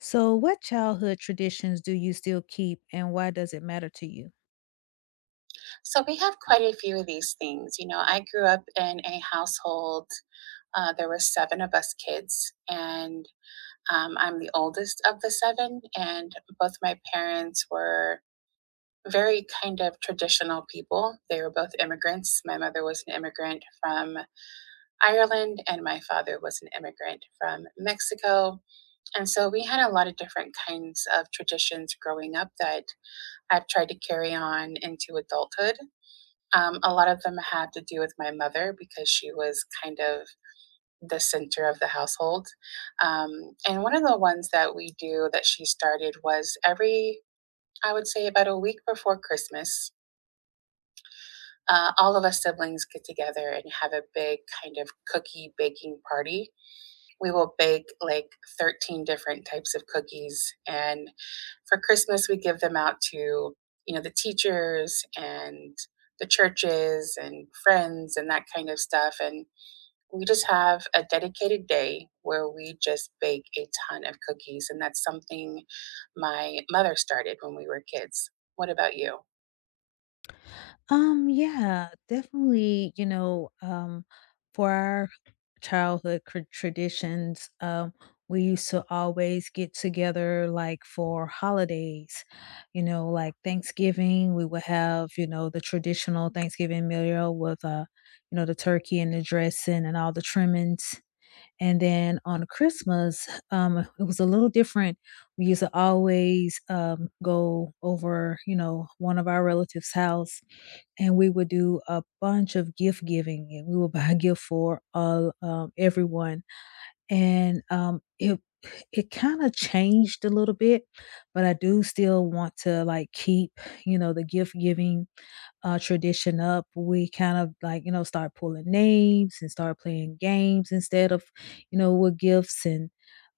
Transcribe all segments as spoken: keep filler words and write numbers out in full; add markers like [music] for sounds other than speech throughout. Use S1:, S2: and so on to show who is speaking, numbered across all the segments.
S1: So, what childhood traditions do you still keep and why does it matter to you?
S2: So we have quite a few of these things. You know, I grew up in a household. Uh, there were seven of us kids, and um, I'm the oldest of the seven. And both my parents were very kind of traditional people. They were both immigrants. My mother was an immigrant from Ireland, and my father was an immigrant from Mexico. And so we had a lot of different kinds of traditions growing up that I've tried to carry on into adulthood. Um, a lot of them had to do with my mother because she was kind of the center of the household. Um, and one of the ones that we do that she started was every, I would say, about a week before Christmas. Uh, all of us siblings get together and have a big kind of cookie baking party. We will bake like thirteen different types of cookies, and for Christmas, we give them out to, you know, the teachers and the churches and friends and that kind of stuff. And we just have a dedicated day where we just bake a ton of cookies. And that's something my mother started when we were kids. What about you?
S1: Um, yeah, definitely, you know, um, for our childhood cr- traditions, um, we used to always get together, like, for holidays, you know, like Thanksgiving. We would have, you know, the traditional Thanksgiving meal with, uh, you know, the turkey and the dressing and all the trimmings. And then on Christmas, um, it was a little different. We used to always, um, go over, you know, one of our relatives' house, and we would do a bunch of gift giving, and we would buy a gift for all um, everyone. And um it it kind of changed a little bit, but I do still want to, like, keep, you know, the gift giving, uh tradition up. We kind of, like, you know, start pulling names and start playing games instead of, you know, with gifts. And,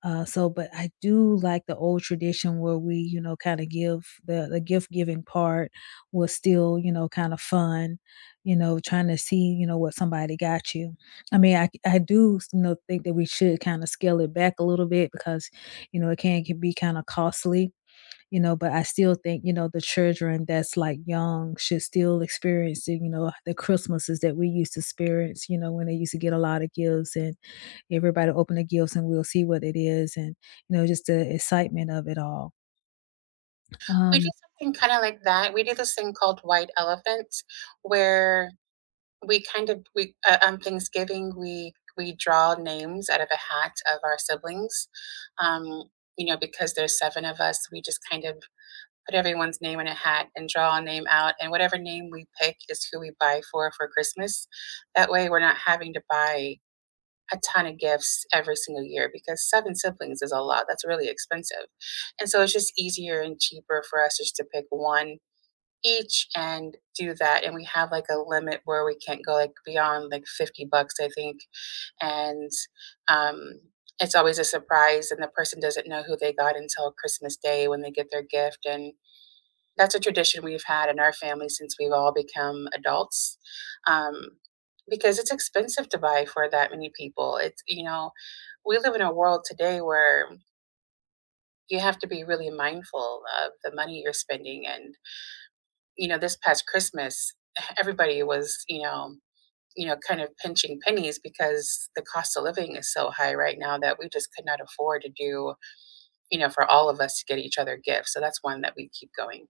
S1: uh so, but I do like the old tradition where we, you know, kind of give the the gift giving part. Was still, you know, kind of fun, you know, trying to see, you know, what somebody got you. I mean, I I do, you know, think that we should kind of scale it back a little bit, because, you know, it can can be kind of costly, you know. But I still think, you know, the children that's, like, young should still experience it, you know, the Christmases that we used to experience, you know, when they used to get a lot of gifts and everybody open the gifts and we'll see what it is, and, you know, just the excitement of it all.
S2: We do
S1: Um,
S2: something kind of like that. We do this thing called White Elephant, where we kind of we uh, on Thanksgiving we we draw names out of a hat of our siblings. Um, you know, because there's seven of us, we just kind of put everyone's name in a hat and draw a name out, and whatever name we pick is who we buy for for Christmas. That way, we're not having to buy a ton of gifts every single year because seven siblings is a lot. That's really expensive, and so it's just easier and cheaper for us just to pick one each and do that. And we have like a limit where we can't go like beyond like fifty bucks, I think. And um, it's always a surprise, and the person doesn't know who they got until Christmas Day when they get their gift. And that's a tradition we've had in our family since we've all become adults. Um, because it's expensive to buy for that many people, it's, you know, we live in a world today where you have to be really mindful of the money you're spending. And you know, this past Christmas, [sighs] everybody was, you know, you know, kind of pinching pennies because the cost of living is so high right now that we just could not afford to do, you know, for all of us to get each other gifts. So that's one that we keep going.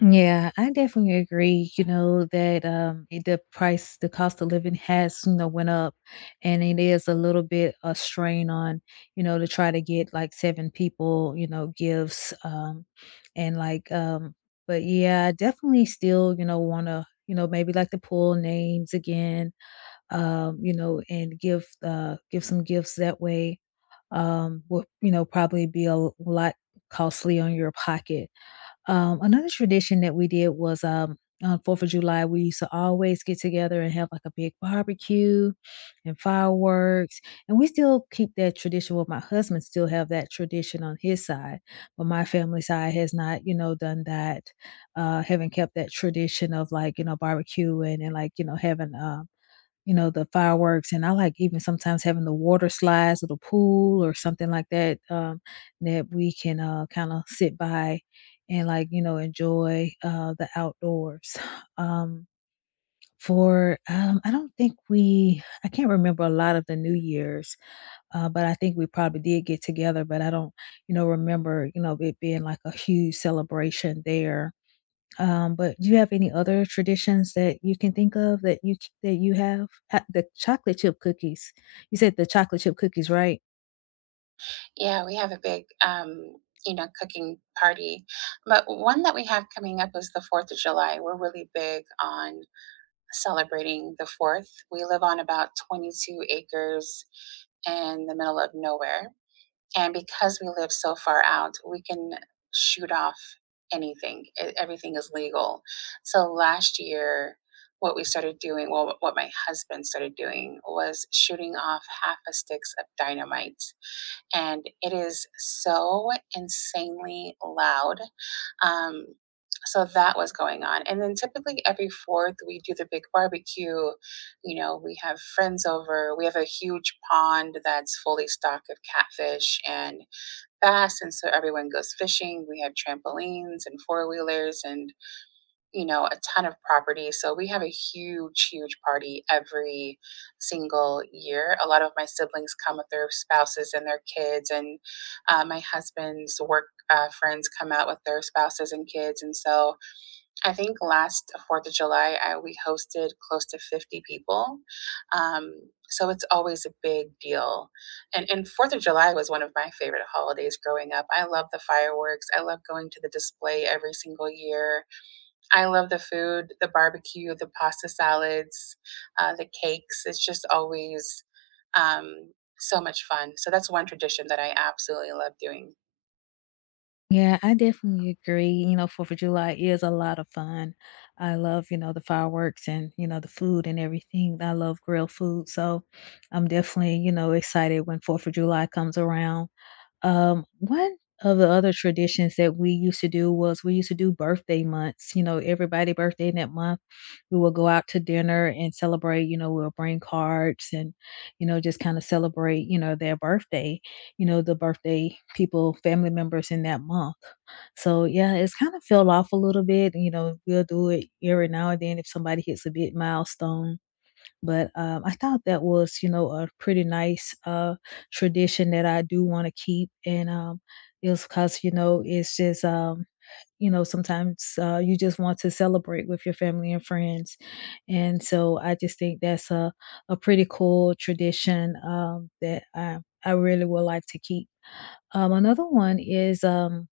S1: Yeah, I definitely agree, you know, that, um it- the price, the cost of living has, you know, went up, and it is a little bit a strain on, you know, to try to get, like, seven people, you know, gifts, um and, like, um but, yeah, I definitely still, you know, want to, you know, maybe, like, to pull names again, um, you know, and give uh give some gifts that way. Um will, you know, probably be a lot costly on your pocket. Um, another tradition that we did was, um, on fourth of July, we used to always get together and have, like, a big barbecue and fireworks, and we still keep that tradition. Well, my husband still have that tradition on his side, but my family side has not, you know, done that, uh, haven't kept that tradition of, like, you know, barbecue and and, like, you know, having, uh you know, the fireworks, and I, like, even sometimes having the water slides or the pool or something like that, um, that we can, uh, kinda sit by and, like, you know, enjoy, uh, the outdoors. [sighs] Um, for, um, I don't think we I can't remember a lot of the New Year's, uh, but I think we probably did get together, but I don't, you know, remember, you know, it being like a huge celebration there. Um, but do you have any other traditions that you can think of that you that you have? Ha The chocolate chip cookies. You said the chocolate chip cookies, right?
S2: Yeah, we have a big um, you know, cooking party. But one that we have coming up is the fourth of July. We're really big on celebrating the fourth. We live on about twenty-two acres in the middle of nowhere. And because we live so far out, we can shoot off anything. E- Everything is legal. So last year, what we started doing, well, what my husband started doing was shooting off half a sticks of dynamite. And it is so insanely loud. Um, so that was going on. And then typically every fourth, we do the big barbecue. You know, we have friends over, we have a huge pond that's fully stocked with catfish and fast, and so everyone goes fishing. We have trampolines and four-wheelers and, you know, a ton of property, so we have a huge huge party every single year. A lot of my siblings come with their spouses and their kids, and uh, my husband's work uh, friends come out with their spouses and kids. And so I think last Fourth of July, I, we hosted close to fifty people, um, so it's always a big deal. And and Fourth of July was one of my favorite holidays growing up. I love the fireworks. I love going to the display every single year. I love the food, the barbecue, the pasta salads, uh, the cakes. It's just always um, so much fun. So that's one tradition that I absolutely love doing.
S1: Yeah, I definitely agree. You know, fourth of July is a lot of fun. I love, you know, the fireworks and, you know, the food and everything. I love grilled food, so I'm definitely, you know, excited when fourth of July comes around. Um, one of the other traditions that we used to do was we used to do birthday months. You know, everybody birthday in that month, we will go out to dinner and celebrate. You know, we'll bring cards and, you know, just kind of celebrate, you know, their birthday, you know, the birthday people, family members in that month. So, yeah, it's kind of fell off a little bit. You know, we'll do it every now and then if somebody hits a big milestone, but, um, I thought that was, you know, a pretty nice, uh, tradition that I do wanna keep, and, um, it was 'cause, you know, it's just, um, you know, sometimes, uh, you just want to celebrate with your family and friends, and so I just think that's a a pretty cool tradition, um, that I I really would like to keep. Um, another one is, um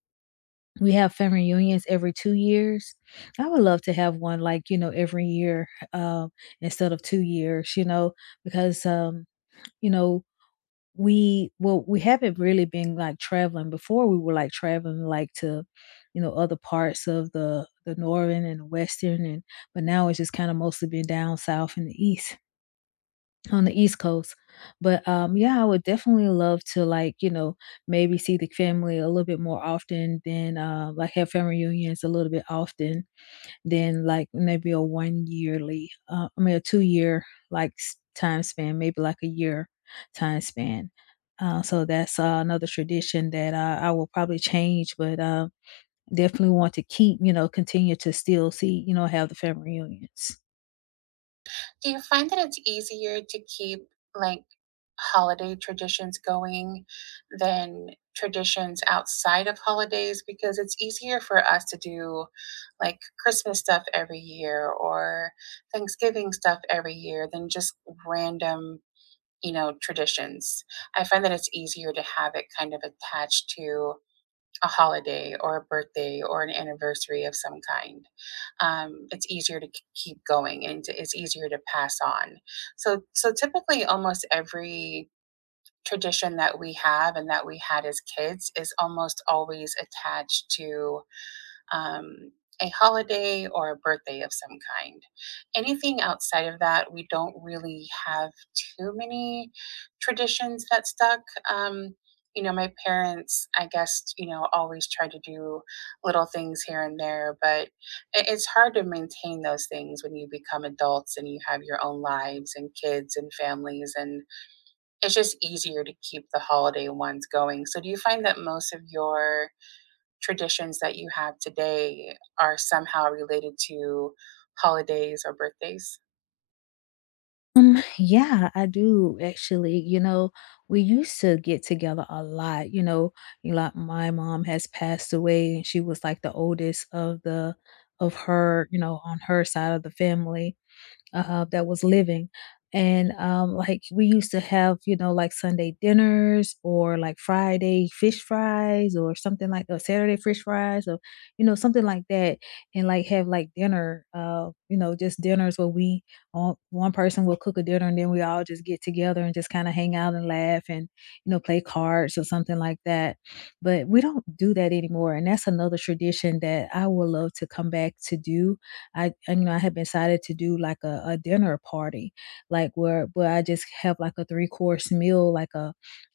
S1: we have family reunions every two years. I would love to have one, like, you know, every year, um, instead of two years, you know, because, um, you know, we well, we haven't really been, like, traveling. Before, we were, like, traveling, like, to, you know, other parts of the the northern and the western, and but now it's just kinda mostly been down south and the east, on the East Coast. But, um, yeah, I would definitely love to, like, you know, maybe see the family a little bit more often than, uh, like, have family reunions a little bit often than, like, maybe a one yearly, uh, I mean, a two year, like, s time span, maybe like a year time span. Uh, so that's, uh, another tradition that, uh, I will probably change, but, uh, definitely want to keep, you know, continue to still see, you know, have the family reunions.
S2: Do you find that it's easier to keep like holiday traditions going than traditions outside of holidays? Because it's easier for us to do like Christmas stuff every year or Thanksgiving stuff every year than just random, you know, traditions. I find that it's easier to have it kind of attached to a holiday or a birthday or an anniversary of some kind. Um, it's easier to k- keep going, and to- it's easier to pass on. So, so typically, almost every tradition that we have and that we had as kids is almost always attached to um, a holiday or a birthday of some kind. Anything outside of that, we don't really have too many traditions that stuck. Um, you know, my parents, I guess, you know, always try to do little things here and there, but i- it's hard to maintain those things when you become adults and you have your own lives and kids and families. And it's just easier to keep the holiday ones going. So, do you find that most of your traditions that you have today are somehow related to holidays or birthdays?
S1: Um, yeah, I do actually. You know, we used to get together a lot. You know, you like, my mom has passed away, and she was, like, the oldest of the of her, you know, on her side of the family, uh, that was living. And, um, like, we used to have, you know, like Sunday dinners or like Friday fish fries or something like, or Saturday fish fries, or, you know, something like that. And, like, have like dinner, uh, you know, just dinners where we all one person will cook a dinner and then we all just get together and just kind of hang out and laugh and, you know, play cards or something like that. But we don't do that anymore. And that's another tradition that I would love to come back to do. I and, you know, I had decided to do like a, a dinner party, like where where I just have like a three course meal, like a,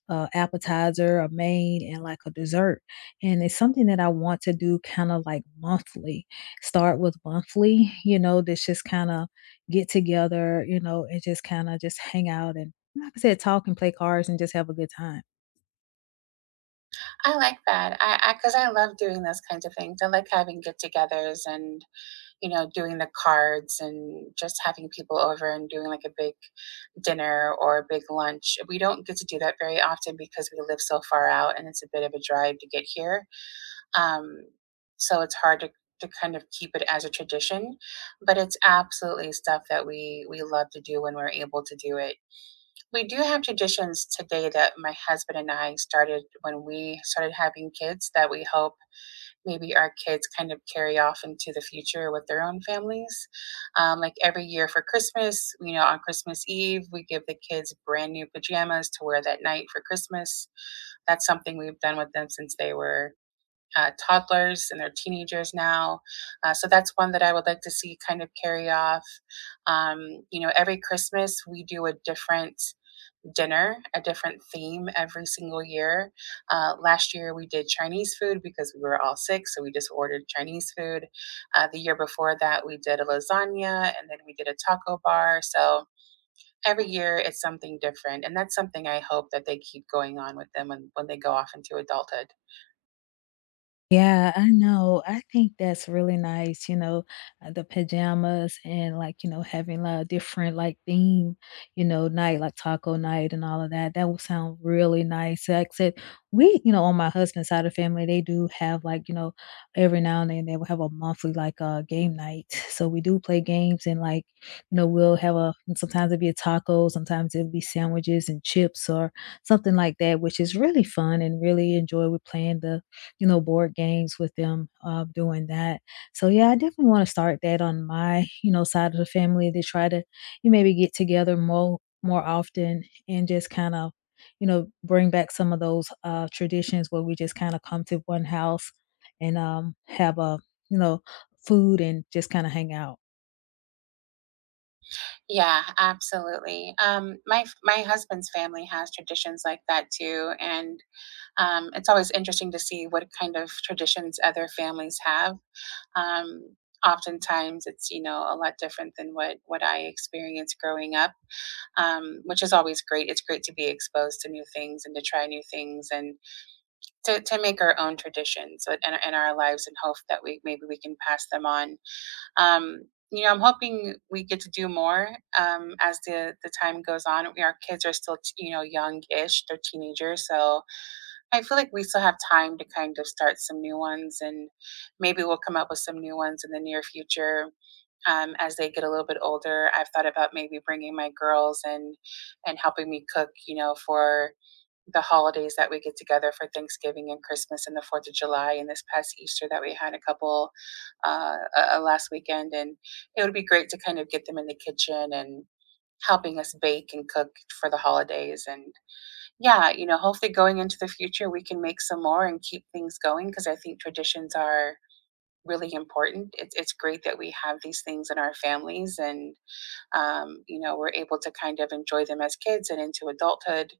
S1: a appetizer, a main, and like a dessert. And it's something that I want to do kind of like monthly. Start with monthly, you know, that's just kind of get together, you know, and just kind of just hang out, and, like I said, talk and play cards and just have a good time.
S2: I like that. I because I, 'cause I love doing those kinds of things. I like having get-togethers and, you know, doing the cards and just having people over and doing like a big dinner or a big lunch. We don't get to do that very often because we live so far out and it's a bit of a drive to get here, um, so it's hard to to kind of keep it as a tradition. But it's absolutely stuff that we we love to do when we're able to do it. We do have traditions today that my husband and I started when we started having kids that we hope maybe our kids kind of carry off into the future with their own families. Um, like every year for Christmas, you know, on Christmas Eve we give the kids brand new pajamas to wear that night for Christmas. That's something we've done with them since they were uh, toddlers, and they're teenagers now. Uh, so that's one that I would like to see kind of carry off. Um, you know, every Christmas we do a different dinner, a different theme every single year. Uh, last year we did Chinese food because we were all sick, so we just ordered Chinese food. Uh, the year before that we did a lasagna, and then we did a taco bar. So every year it's something different, and that's something I hope that they keep going on with them when, when they go off into adulthood.
S1: Yeah, I know. I think that's really nice, you know, uh, the pajamas and, like, you know, having a different, like, theme, you know, night, like taco night and all of that. That would sound really nice. So, like I said, we, you know, on my husband's side of the family, they do have, like, you know, every now and then they will have a monthly, like, uh game night. So we do play games and, like, you know, we'll have a and sometimes it'll be a taco, sometimes it'll be sandwiches and chips or something like that, which is really fun and really enjoy. We're playing the, you know, board games with them, uh, doing that. So, yeah, I definitely wanna start that on my, you know, side of the family to try to you maybe get together more more often and just kind of, you know, bring back some of those, uh, traditions where we just kinda come to one house and, um, have a, you know, food and just kinda hang out.
S2: Yeah, absolutely. Um, my f- my husband's family has traditions like that too, and um, it's always interesting to see what kind of traditions other families have. Um, oftentimes, it's, you know, a lot different than what what I experienced growing up, um, which is always great. It's great to be exposed to new things and to try new things and to to make our own traditions in, in our lives and hope that we maybe we can pass them on. Um, you know, I'm hoping we get to do more um, as the the time goes on. We, our kids are still, you know, young-ish; they're teenagers, so I feel like we still have time to kind of start some new ones, and maybe we'll come up with some new ones in the near future um, as they get a little bit older. I've thought about maybe bringing my girls and and helping me cook, you know, for the holidays that we get together for Thanksgiving and Christmas and the Fourth of July, and this past Easter that we had a couple uh, uh, uh, last weekend. And it would be great to kind of get them in the kitchen and helping us bake and cook for the holidays. And yeah, you know, hopefully going into the future we can make some more and keep things going, because I think traditions are really important. it's, it's great that we have these things in our families, and um, you know, we're able to kind of enjoy them as kids and into adulthood.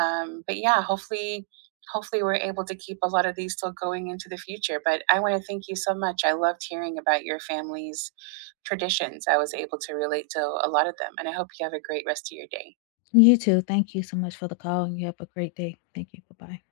S2: Um, but yeah, hopefully, hopefully we're able to keep a lot of these still going into the future. But I want to thank you so much. I loved hearing about your family's traditions. I was able to relate to a lot of them, and I hope you have a great rest of your day.
S1: You too. Thank you so much for the call, and you have a great day. Thank you. Bye-bye.